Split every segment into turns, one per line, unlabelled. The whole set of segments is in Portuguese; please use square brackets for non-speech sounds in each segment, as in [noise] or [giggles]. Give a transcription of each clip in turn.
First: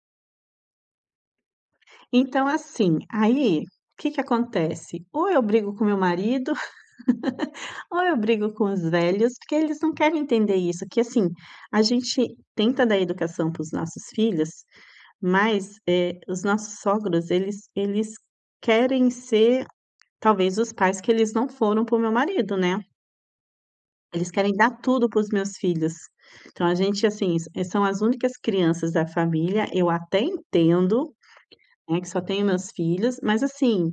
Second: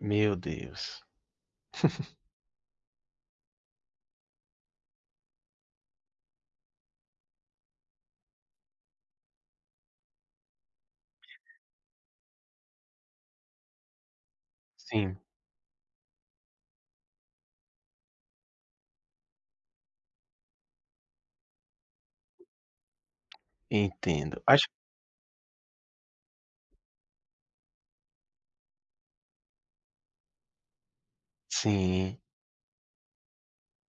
Meu Deus. [chuckles]
Então assim, aí, o que que acontece, ou eu brigo com o meu marido, [laughs] ou eu brigo com os velhos, porque eles não querem entender isso, porque assim, a gente tenta dar educação para os nossos filhos
Sim.
mas, eh, os nossos sogros eles eles querem ser, talvez, os pais que eles não foram para o meu marido, né. Eles
Entendo,
querem
acho
dar tudo para os meus filhos. Então, a gente, assim, s são as únicas crianças da família, eu até entendo, né, que
Sim.
só tenho meus filhos mas, assim,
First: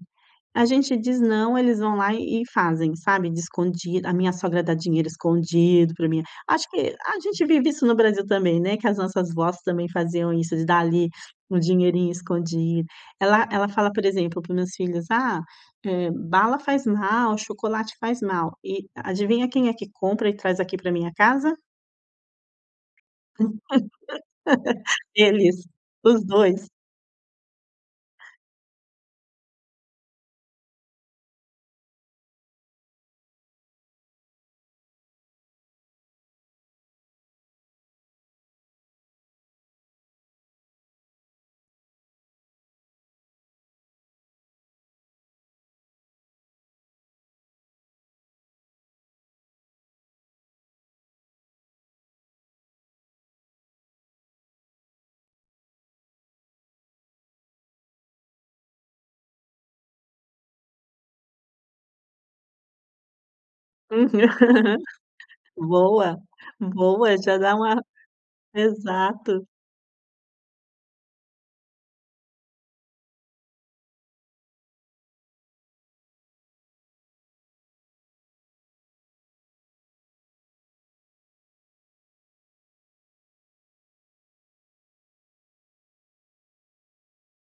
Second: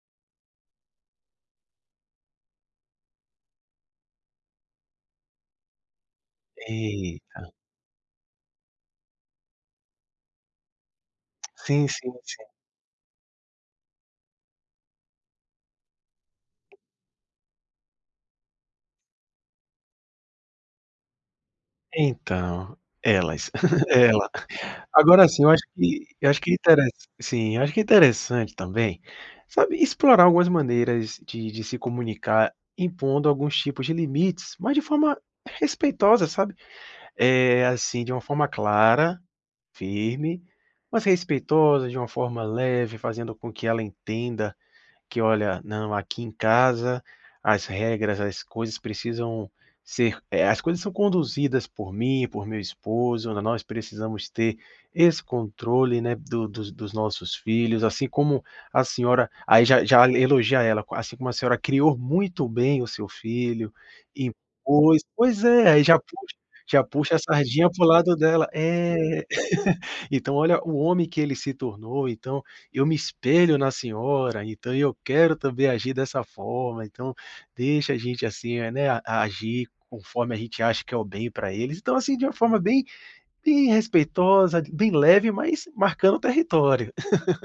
a gente diz "não" eles vão lá e e fazem, sabe, de escondi a minha sogra dá dinheiro escondido para mim acho que a
Eita.
gente vive isso no Brasil também, né, que as nossas vós também faziam isso de dar ali um
Sim,
dinheirinho
sim, sim.
escondido. Ela ela fala, por exemplo, para os meus filhos: "Ah, eh, bala faz mal, chocolate faz mal". E adivinha quem é que compra e traz aqui para minha casa?
Então, elas [giggles] ela, [chuckles]
[laughs]
agora, assim, eu acho
Eles,
que e
os
eu acho que
dois.
intere sim, acho que interessante também, sabe explorar algumas maneiras de de se comunicar, impondo alguns tipos de limites, mas de forma respeitosa, sabe. Eh, assim, de uma forma clara, firme, mas respeitosa, de uma forma leve, fazendo com que ela entenda que: "Olha, não, aqui em casa, as regras, as coisas precisam ser eh, as coisas são conduzidas por mim, por meu esposo, n nós precisamos ter esse controle, né, do dos dos nossos filhos, assim como a senhora" Aí, já já elogia ela: "Assim como a senhora criou muito bem o seu filho
Uhum,
e
[laughs]
impôs" Pois é, aí já
boa,
puxa já puxa
boa.
a
Já dá
sardinha
uma
para o lado dela, é.
exato.
[laughs] "Então olha o homem que ele se tornou, então, eu me espelho na senhora, então eu quero também agir dessa forma, então deixa a gente, assim, né, agir conforme a gente acha que é o bem para eles". Então, assim, de uma forma bem bem respeitosa, bem leve mas marcando território. [laughs]